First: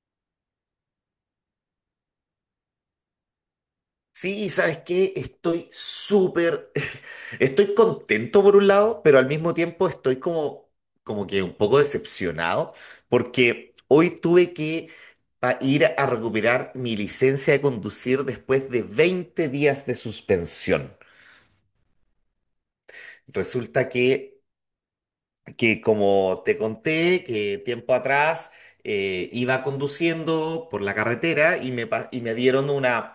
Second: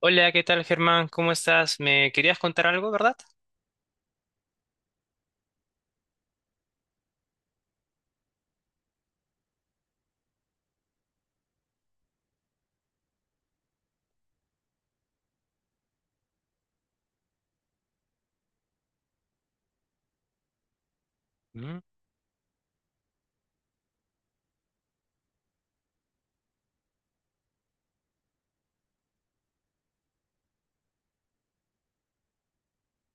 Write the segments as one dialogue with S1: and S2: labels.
S1: Hola, ¿qué tal, Germán? ¿Cómo estás? Me querías contar algo, ¿verdad?
S2: Sí, ¿sabes qué? Estoy súper, estoy contento por un lado, pero al mismo tiempo estoy como que un poco decepcionado, porque hoy tuve que ir a recuperar mi licencia de conducir después de 20 días de suspensión.
S1: Mm,
S2: Resulta que como te conté, que tiempo atrás iba conduciendo por la carretera y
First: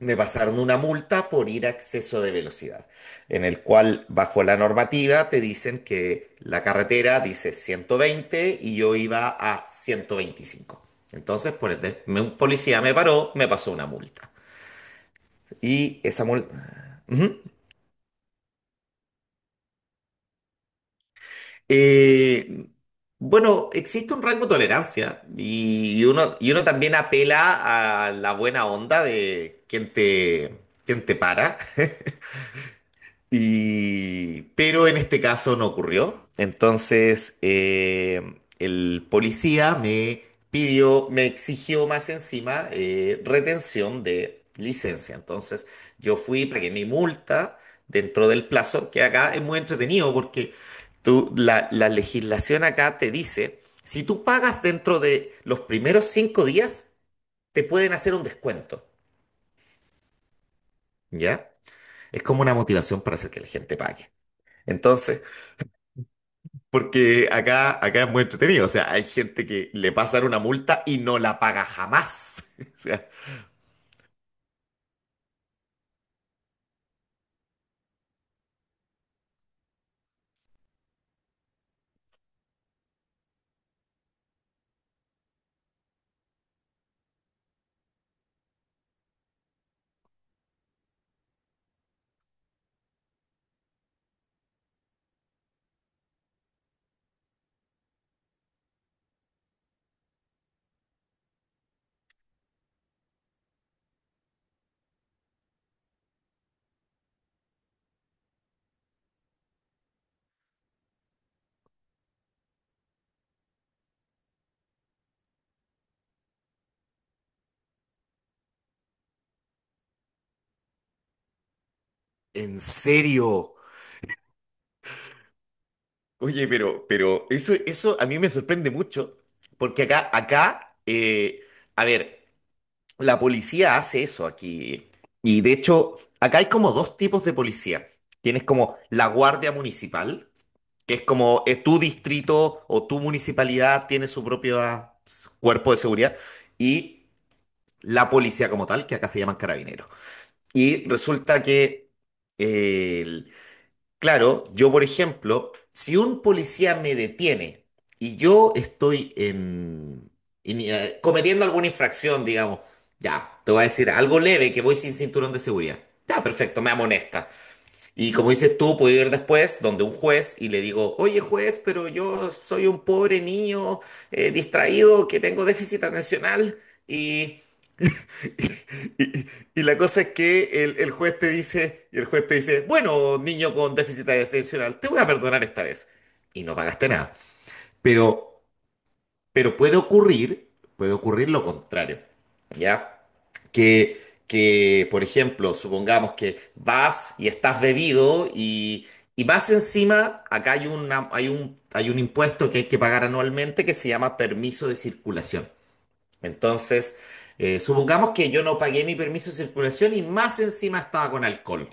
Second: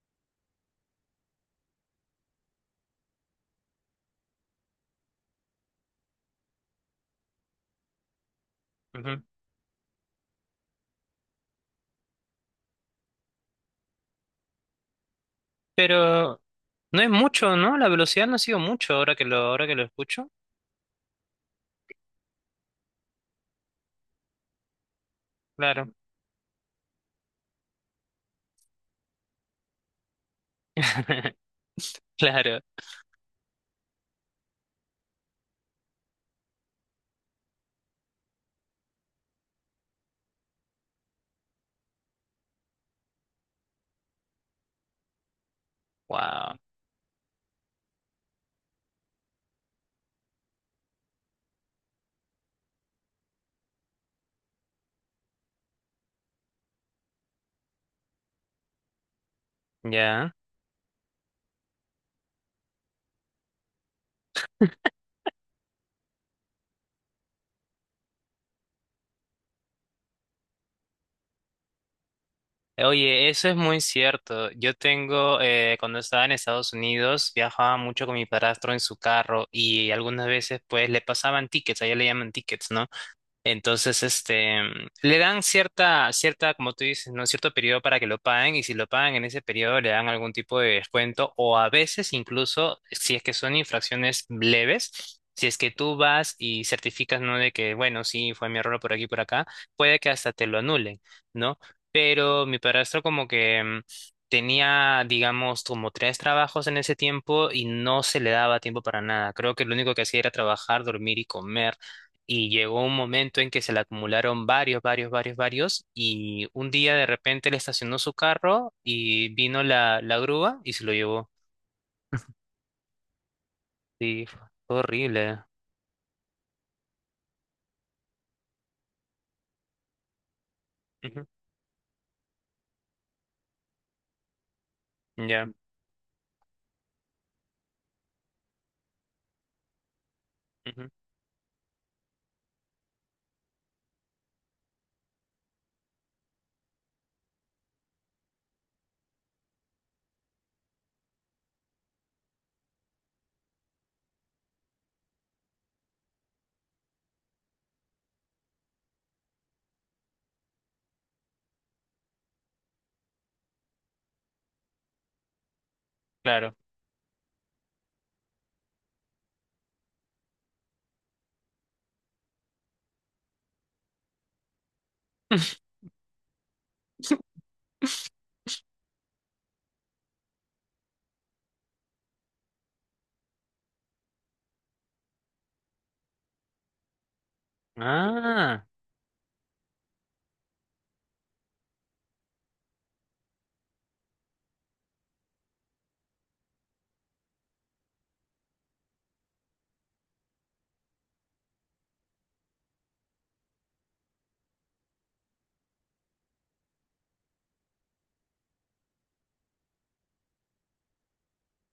S2: me pasaron una multa por ir a exceso de velocidad, en el cual bajo la normativa te dicen que la carretera dice 120 y yo
S1: ujú.
S2: iba a 125. Entonces, por ende, un policía me paró, me pasó una multa. Y esa
S1: Pero
S2: multa...
S1: no es mucho, ¿no? La velocidad no ha sido mucho ahora que lo escucho.
S2: Eh, bueno, existe un rango de tolerancia
S1: Claro.
S2: y uno también apela a la buena onda de quien te para.
S1: Claro.
S2: Y, pero en este caso no ocurrió. Entonces, el policía me pidió, me exigió más encima retención de licencia. Entonces, yo fui,
S1: Wow.
S2: pagué mi multa dentro del plazo, que acá es muy entretenido porque la legislación acá te dice, si tú pagas dentro de los primeros 5 días, te pueden hacer un descuento,
S1: Ya.
S2: ¿ya? Es como una motivación para hacer que la gente pague. Entonces, porque acá es muy entretenido. O sea, hay gente que le pasan una multa y no la paga jamás. O sea,
S1: Oye, eso es muy cierto. Yo tengo, cuando estaba en Estados Unidos, viajaba mucho con mi padrastro en su carro y algunas veces pues le pasaban tickets, allá le llaman tickets, ¿no? Entonces, este, le dan cierta, como tú dices, ¿no? Cierto periodo para que lo paguen y si lo pagan en ese periodo le dan algún tipo de descuento o a veces incluso, si es que son infracciones leves, si es que tú vas y certificas, ¿no? De que, bueno, sí, fue mi error por aquí, por acá, puede que hasta te lo anulen, ¿no? Pero mi padrastro como que mm, tenía, digamos, como tres trabajos en ese tiempo y no se le daba tiempo para nada. Creo que lo único que hacía era trabajar, dormir y comer. Y llegó un momento en que se le acumularon varios. Y un día de repente le estacionó su carro y vino la grúa y se lo llevó.
S2: ¿en serio?
S1: Sí, fue horrible.
S2: Oye, pero eso a mí me sorprende mucho. Porque acá, acá,
S1: Ujú.
S2: eh, a ver, la policía hace eso aquí. Y de
S1: Ya,
S2: hecho, acá hay como dos tipos de policía. Tienes como la guardia municipal,
S1: ujú,
S2: que es como tu distrito o tu municipalidad tiene su propio cuerpo de seguridad. Y la policía como tal, que acá se llaman carabineros. Y resulta que, eh, el- claro, yo por ejemplo, si un policía me detiene y yo estoy cometiendo alguna infracción, digamos, ya, te voy a decir algo leve, que voy sin cinturón de seguridad. Ya,
S1: claro.
S2: perfecto, me amonesta. Y como dices tú, puedo ir después donde un juez y le digo, oye juez, pero yo soy un pobre niño distraído que tengo déficit atencional y Y, y- y la cosa es que el juez te dice, y el juez te dice, bueno, niño con déficit atencional, te voy a perdonar esta vez. Y no pagaste nada. Pero,
S1: Ah,
S2: pero puede ocurrir lo contrario, ¿ya? Que, que, por ejemplo, supongamos que vas y estás bebido y más encima, acá hay un impuesto que hay que pagar anualmente que se llama permiso de circulación. Entonces, supongamos que yo no pagué mi permiso de circulación y más encima estaba con alcohol.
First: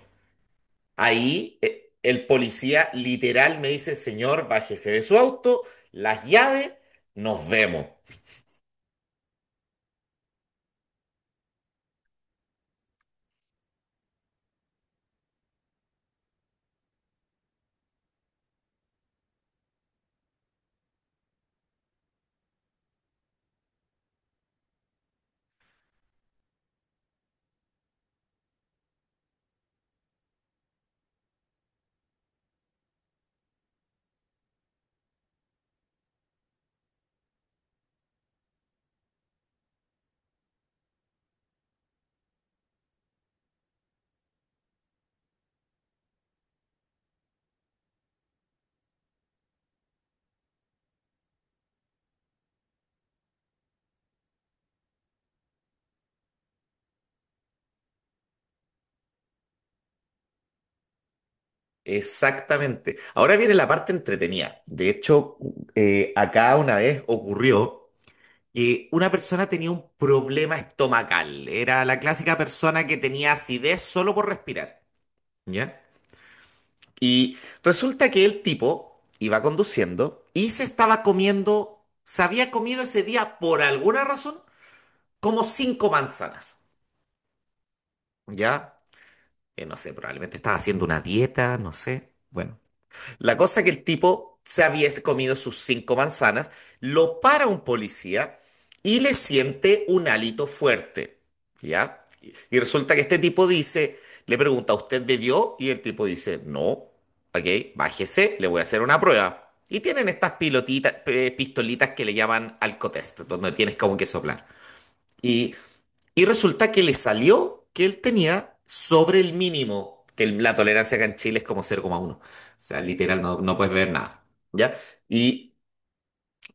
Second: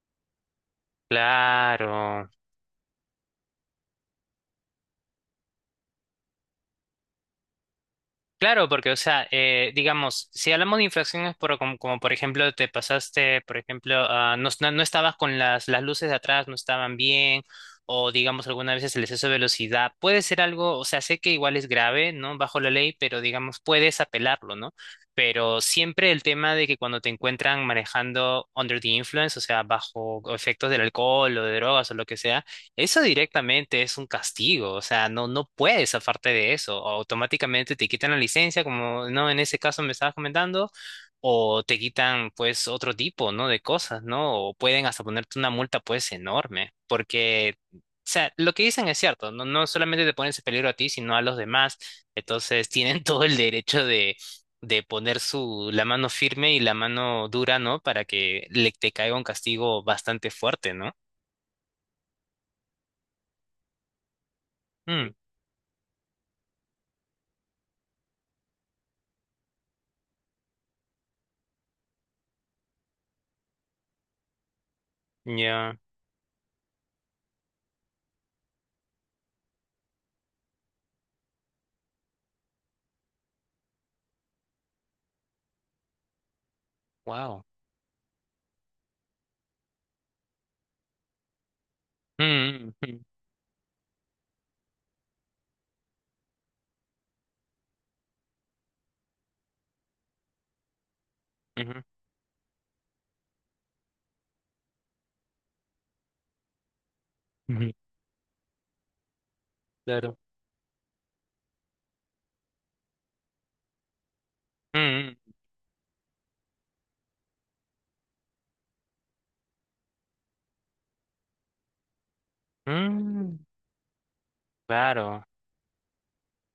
S2: Ahí el
S1: claro.
S2: policía literal me dice, señor, bájese de su auto, las llaves, nos vemos.
S1: Claro, porque, o sea, digamos, si hablamos de infracciones como, por ejemplo, te pasaste, por ejemplo, ah, no estabas con las luces de atrás, no estaban bien, o digamos, algunas veces el exceso de velocidad, puede ser algo, o sea, sé que igual es grave, ¿no? Bajo la ley, pero digamos, puedes apelarlo, ¿no? Pero siempre el tema de que cuando te encuentran manejando under the influence, o sea, bajo efectos del alcohol o de drogas o lo que sea, eso directamente es un castigo, o sea, no puedes zafarte de eso. O automáticamente te quitan la licencia, como no en ese caso me estabas comentando, o te quitan pues otro tipo, ¿no? De cosas, ¿no? O pueden hasta ponerte una multa pues enorme, porque, o sea, lo que dicen es cierto, no solamente te pones en peligro a ti, sino a los demás. Entonces tienen todo el derecho de poner la mano firme y la mano dura, ¿no? Para que le te caiga un castigo bastante fuerte, ¿no?
S2: Exactamente. Ahora viene la parte entretenida. De
S1: Mm,
S2: hecho, acá una vez ocurrió que una persona tenía un problema estomacal. Era la clásica persona que tenía acidez solo por respirar.
S1: ya.
S2: ¿Ya? Y resulta que el tipo iba conduciendo y se estaba comiendo, se había comido ese día por alguna razón como cinco manzanas,
S1: Wow.
S2: ¿ya? No sé, probablemente estaba haciendo una dieta, no sé. Bueno,
S1: Mm, ujú,
S2: la cosa que el tipo se había comido sus cinco manzanas, lo para un policía y le siente un hálito fuerte,
S1: ujú,
S2: ¿ya? Y resulta que este tipo dice, le pregunta, ¿usted bebió? Y el tipo dice, no, ok,
S1: ujú,
S2: bájese, le voy a hacer una prueba. Y tienen
S1: Claro.
S2: estas pilotitas, pistolitas que le llaman alcotest, donde tienes como que soplar.
S1: Mm,
S2: Y y resulta que le salió que él tenía sobre el mínimo, que la tolerancia acá en Chile es como 0,1. O sea, literal,
S1: mm,
S2: no, no puedes ver nada. ¿Ya?
S1: claro.
S2: Y,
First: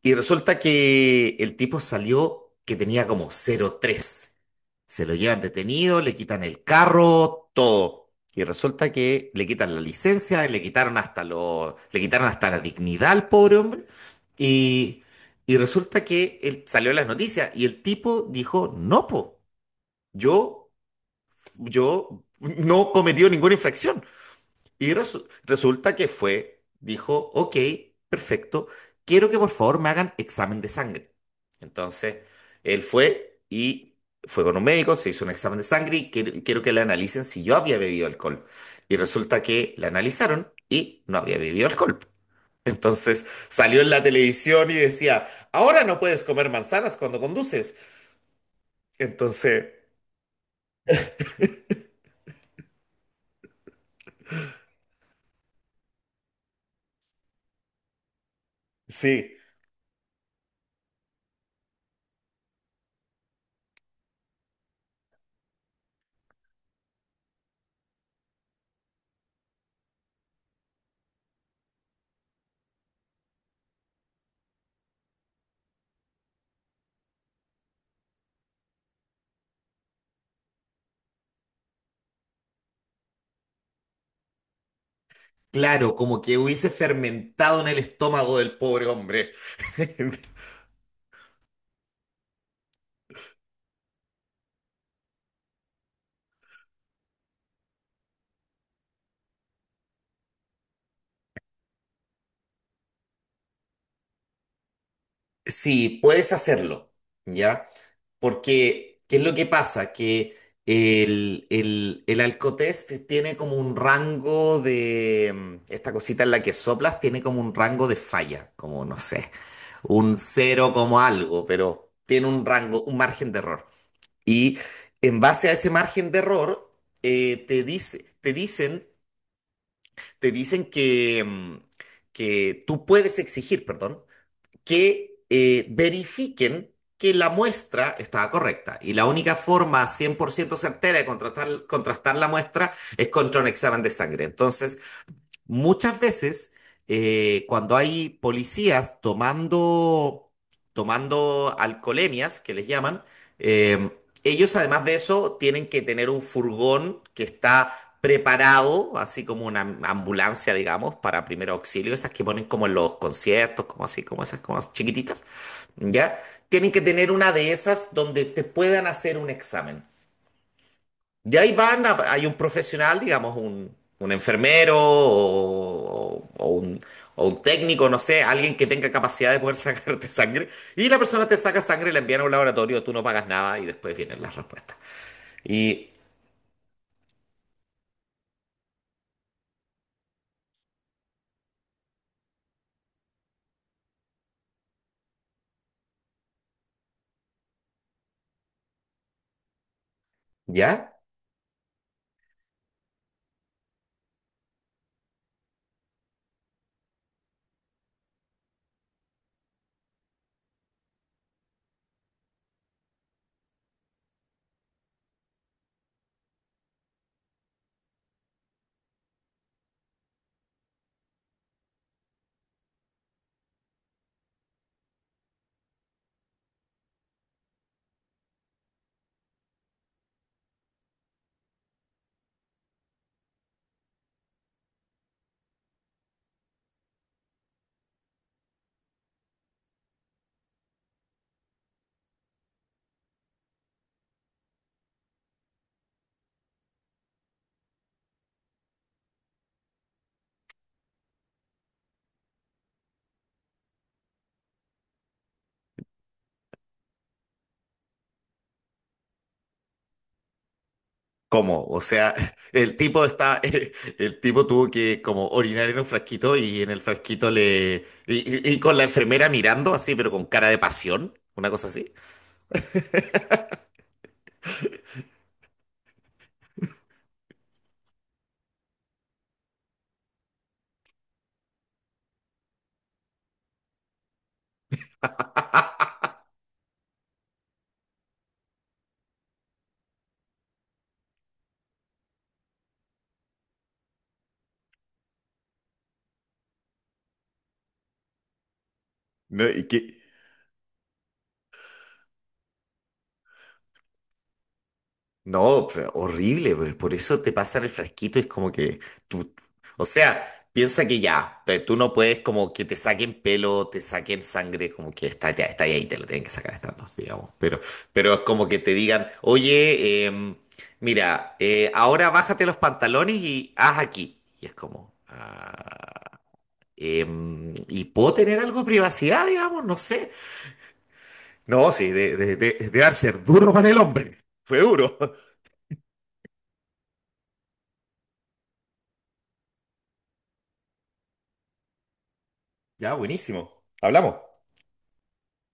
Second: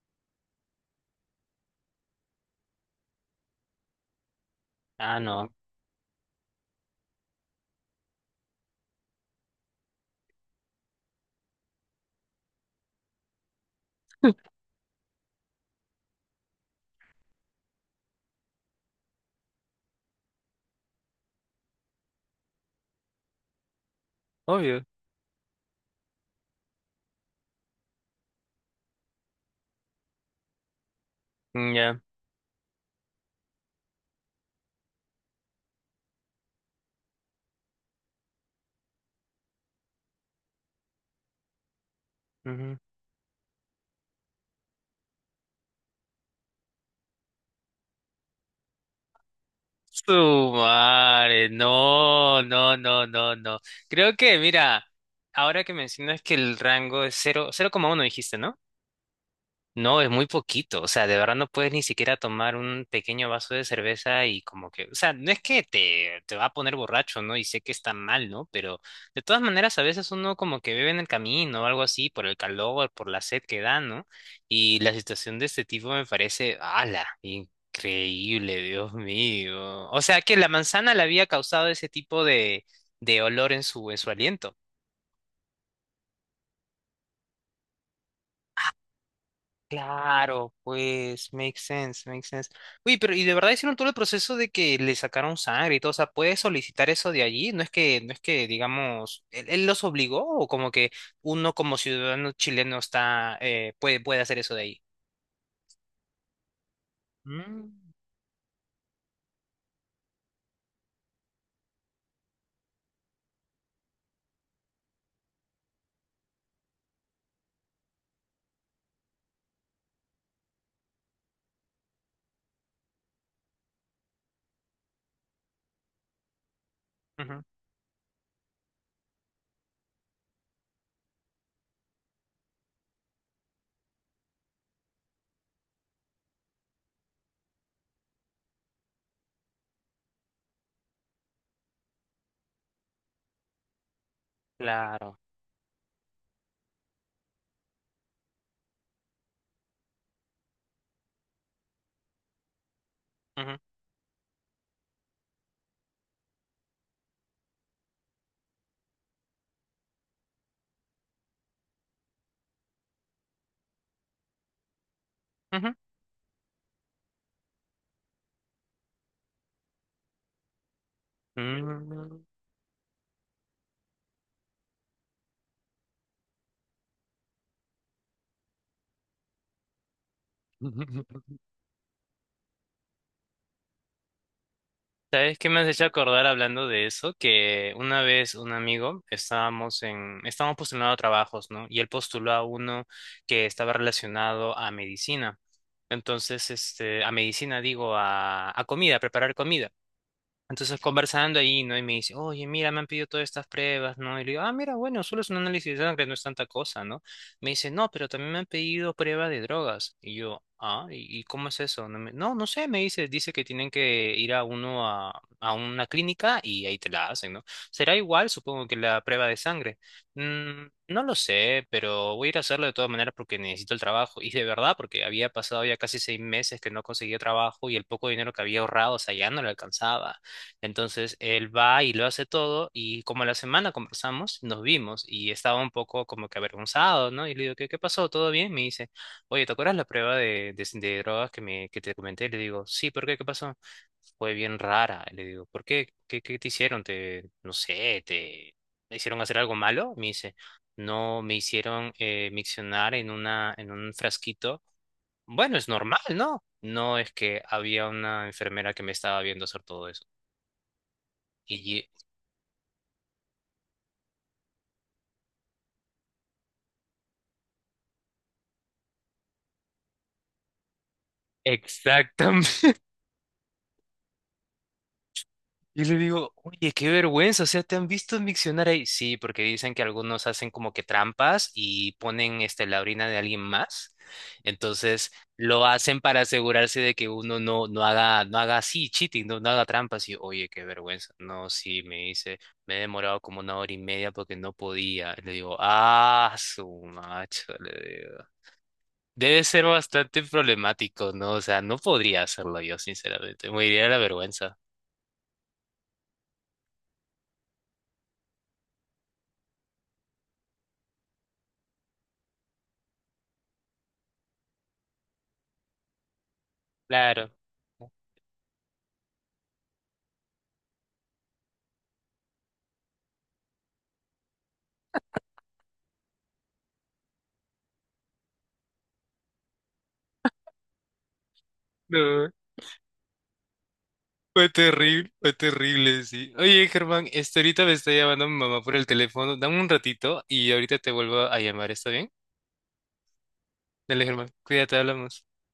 S2: y resulta que el tipo salió que tenía como 0,3. Se lo
S1: Ah,
S2: llevan
S1: no.
S2: detenido, le quitan el carro, todo. Y resulta que le quitan la licencia, le quitaron hasta lo, le quitaron hasta la dignidad al pobre hombre. Y, y resulta que él salió en las noticias y el tipo dijo, no, po, yo yo no cometió ninguna infracción.
S1: Obvio.
S2: Y resulta que fue, dijo, ok, perfecto, quiero que por favor me hagan examen de sangre.
S1: Mm. Ya.
S2: Entonces, él fue y fue con un médico, se hizo un examen de sangre y quiero que le analicen si yo había bebido alcohol. Y resulta que le analizaron y no había bebido alcohol.
S1: Ujú.
S2: Entonces salió en la televisión y decía, ahora no puedes comer manzanas cuando conduces. Entonces,
S1: Su madre. No. Creo que, mira, ahora que mencionas que el rango es 0,1 dijiste, ¿no?
S2: sí.
S1: No, es muy poquito, o sea, de verdad no puedes ni siquiera tomar un pequeño vaso de cerveza y como que, o sea, no es que te va a poner borracho, ¿no? Y sé que está mal, ¿no? Pero de todas maneras a veces uno como que bebe en el camino o algo así por el calor, por la sed que da, ¿no? Y la situación de este tipo me parece, ala, increíble, Dios mío. O sea, que la manzana le había causado ese tipo de olor en en su aliento.
S2: Claro, como que hubiese fermentado en el estómago del pobre hombre.
S1: Claro, pues, makes sense, makes sense. Uy, pero y de verdad hicieron todo el proceso de que le sacaron sangre y todo, o sea, ¿puedes solicitar eso de allí? No es que, digamos, él los obligó o como que uno como ciudadano chileno está, puede, puede hacer eso de ahí.
S2: Sí, puedes hacerlo, ¿ya?
S1: Mm,
S2: Porque, ¿qué es lo que pasa? Que el Alcotest tiene como un rango de, esta cosita en la que soplas tiene como un rango de falla, como no sé, un cero como algo, pero tiene un rango, un margen de error. Y en base a ese margen de error,
S1: ujú,
S2: te dice, te dicen que, tú puedes exigir, perdón, que verifiquen que la muestra estaba correcta. Y la única forma 100% certera de contrastar la muestra es contra un examen de sangre. Entonces,
S1: claro.
S2: muchas veces, cuando hay policías tomando alcoholemias, que les llaman, eh, ellos además de eso tienen que tener un furgón que está preparado, así como una ambulancia, digamos, para primer auxilio, esas que ponen como en los conciertos, como así, como esas, como chiquititas,
S1: Ujú,
S2: ¿ya? Tienen que tener una de esas donde te puedan hacer un examen de
S1: ujú,
S2: ahí van,
S1: mm.
S2: hay un profesional, digamos, un enfermero o un técnico, no sé, alguien que tenga capacidad de poder sacarte sangre. Y la persona te saca sangre, la envían a un laboratorio, tú no pagas nada y después vienen las respuestas.
S1: ¿Sabes qué me has hecho
S2: Y
S1: acordar hablando de eso? Que una vez un amigo estábamos postulando a trabajos, ¿no? Y él postuló a uno que estaba relacionado a medicina. Entonces, este, a medicina digo, a comida, a preparar comida. Entonces
S2: ya,
S1: conversando ahí, ¿no? Y me dice, oye, mira, me han pedido todas estas pruebas, ¿no? Y le digo, ah, mira, bueno, solo es un análisis de sangre, no es tanta cosa, ¿no? Me dice, no, pero también me han pedido prueba de drogas. Y yo, ah, y cómo es eso? No, no sé, me dice, dice que tienen que ir a una clínica y ahí te la hacen, ¿no? Será igual, supongo, que la prueba de sangre. Mm, no lo sé, pero voy a ir a hacerlo de todas maneras porque necesito el trabajo. Y de verdad, porque había pasado ya casi 6 meses que no conseguía trabajo y el poco dinero que había ahorrado, o sea, ya no le alcanzaba. Entonces él va y lo hace todo y como la semana conversamos, nos vimos y estaba un poco como que avergonzado, ¿no? Y le digo, qué pasó? ¿Todo bien? Me dice, oye, ¿te acuerdas la prueba de drogas que te comenté? Le digo, sí, ¿por qué? ¿Qué pasó? Fue bien rara. Le digo, ¿por qué? Qué te hicieron? No sé, te hicieron hacer algo malo? Me dice, no, me hicieron miccionar en en un frasquito. Bueno, es normal, ¿no? No es que había una enfermera que me estaba viendo hacer todo eso.
S2: ¿cómo? O
S1: Y
S2: sea, el tipo está, el tipo tuvo que como orinar en un frasquito y en el frasquito le... y con la enfermera mirando así, pero con cara de pasión, una cosa así.
S1: exactamente. Y le digo, oye, qué vergüenza, o sea, ¿te han visto en diccionario ahí? Sí, porque dicen que algunos hacen como que trampas y ponen este, la orina de alguien más. Entonces, lo hacen para asegurarse de que uno no haga, no haga así, cheating, no haga trampas. Y, oye, qué vergüenza. No, sí, me dice, me he demorado como una hora y media porque no podía. Le digo, ah, su macho, le digo. Debe
S2: ¿No? ¿Y
S1: ser
S2: qué?
S1: bastante problemático, ¿no? O sea, no podría hacerlo yo, sinceramente. Me iría de la vergüenza.
S2: No, pues, horrible, pero por eso te pasan el frasquito, es como que tú, o sea, piensa que ya, tú no puedes como que te saquen pelo, te saquen sangre, como que está, ya está ahí, te lo tienen que sacar estas dos,
S1: Claro.
S2: digamos, pero es como que te digan, oye, mira, ahora bájate los pantalones y haz aquí, y es como, ah, ¿y puedo tener algo de privacidad, digamos? No sé. No, sí,
S1: No,
S2: de dar ser duro para el hombre, fue duro.
S1: fue terrible, sí. Oye, Germán, este, ahorita me está llamando mi mamá por el teléfono. Dame un ratito y ahorita te vuelvo a llamar, ¿está bien?
S2: Ya, buenísimo.
S1: Dale,
S2: Hablamos.
S1: Germán, cuídate, hablamos.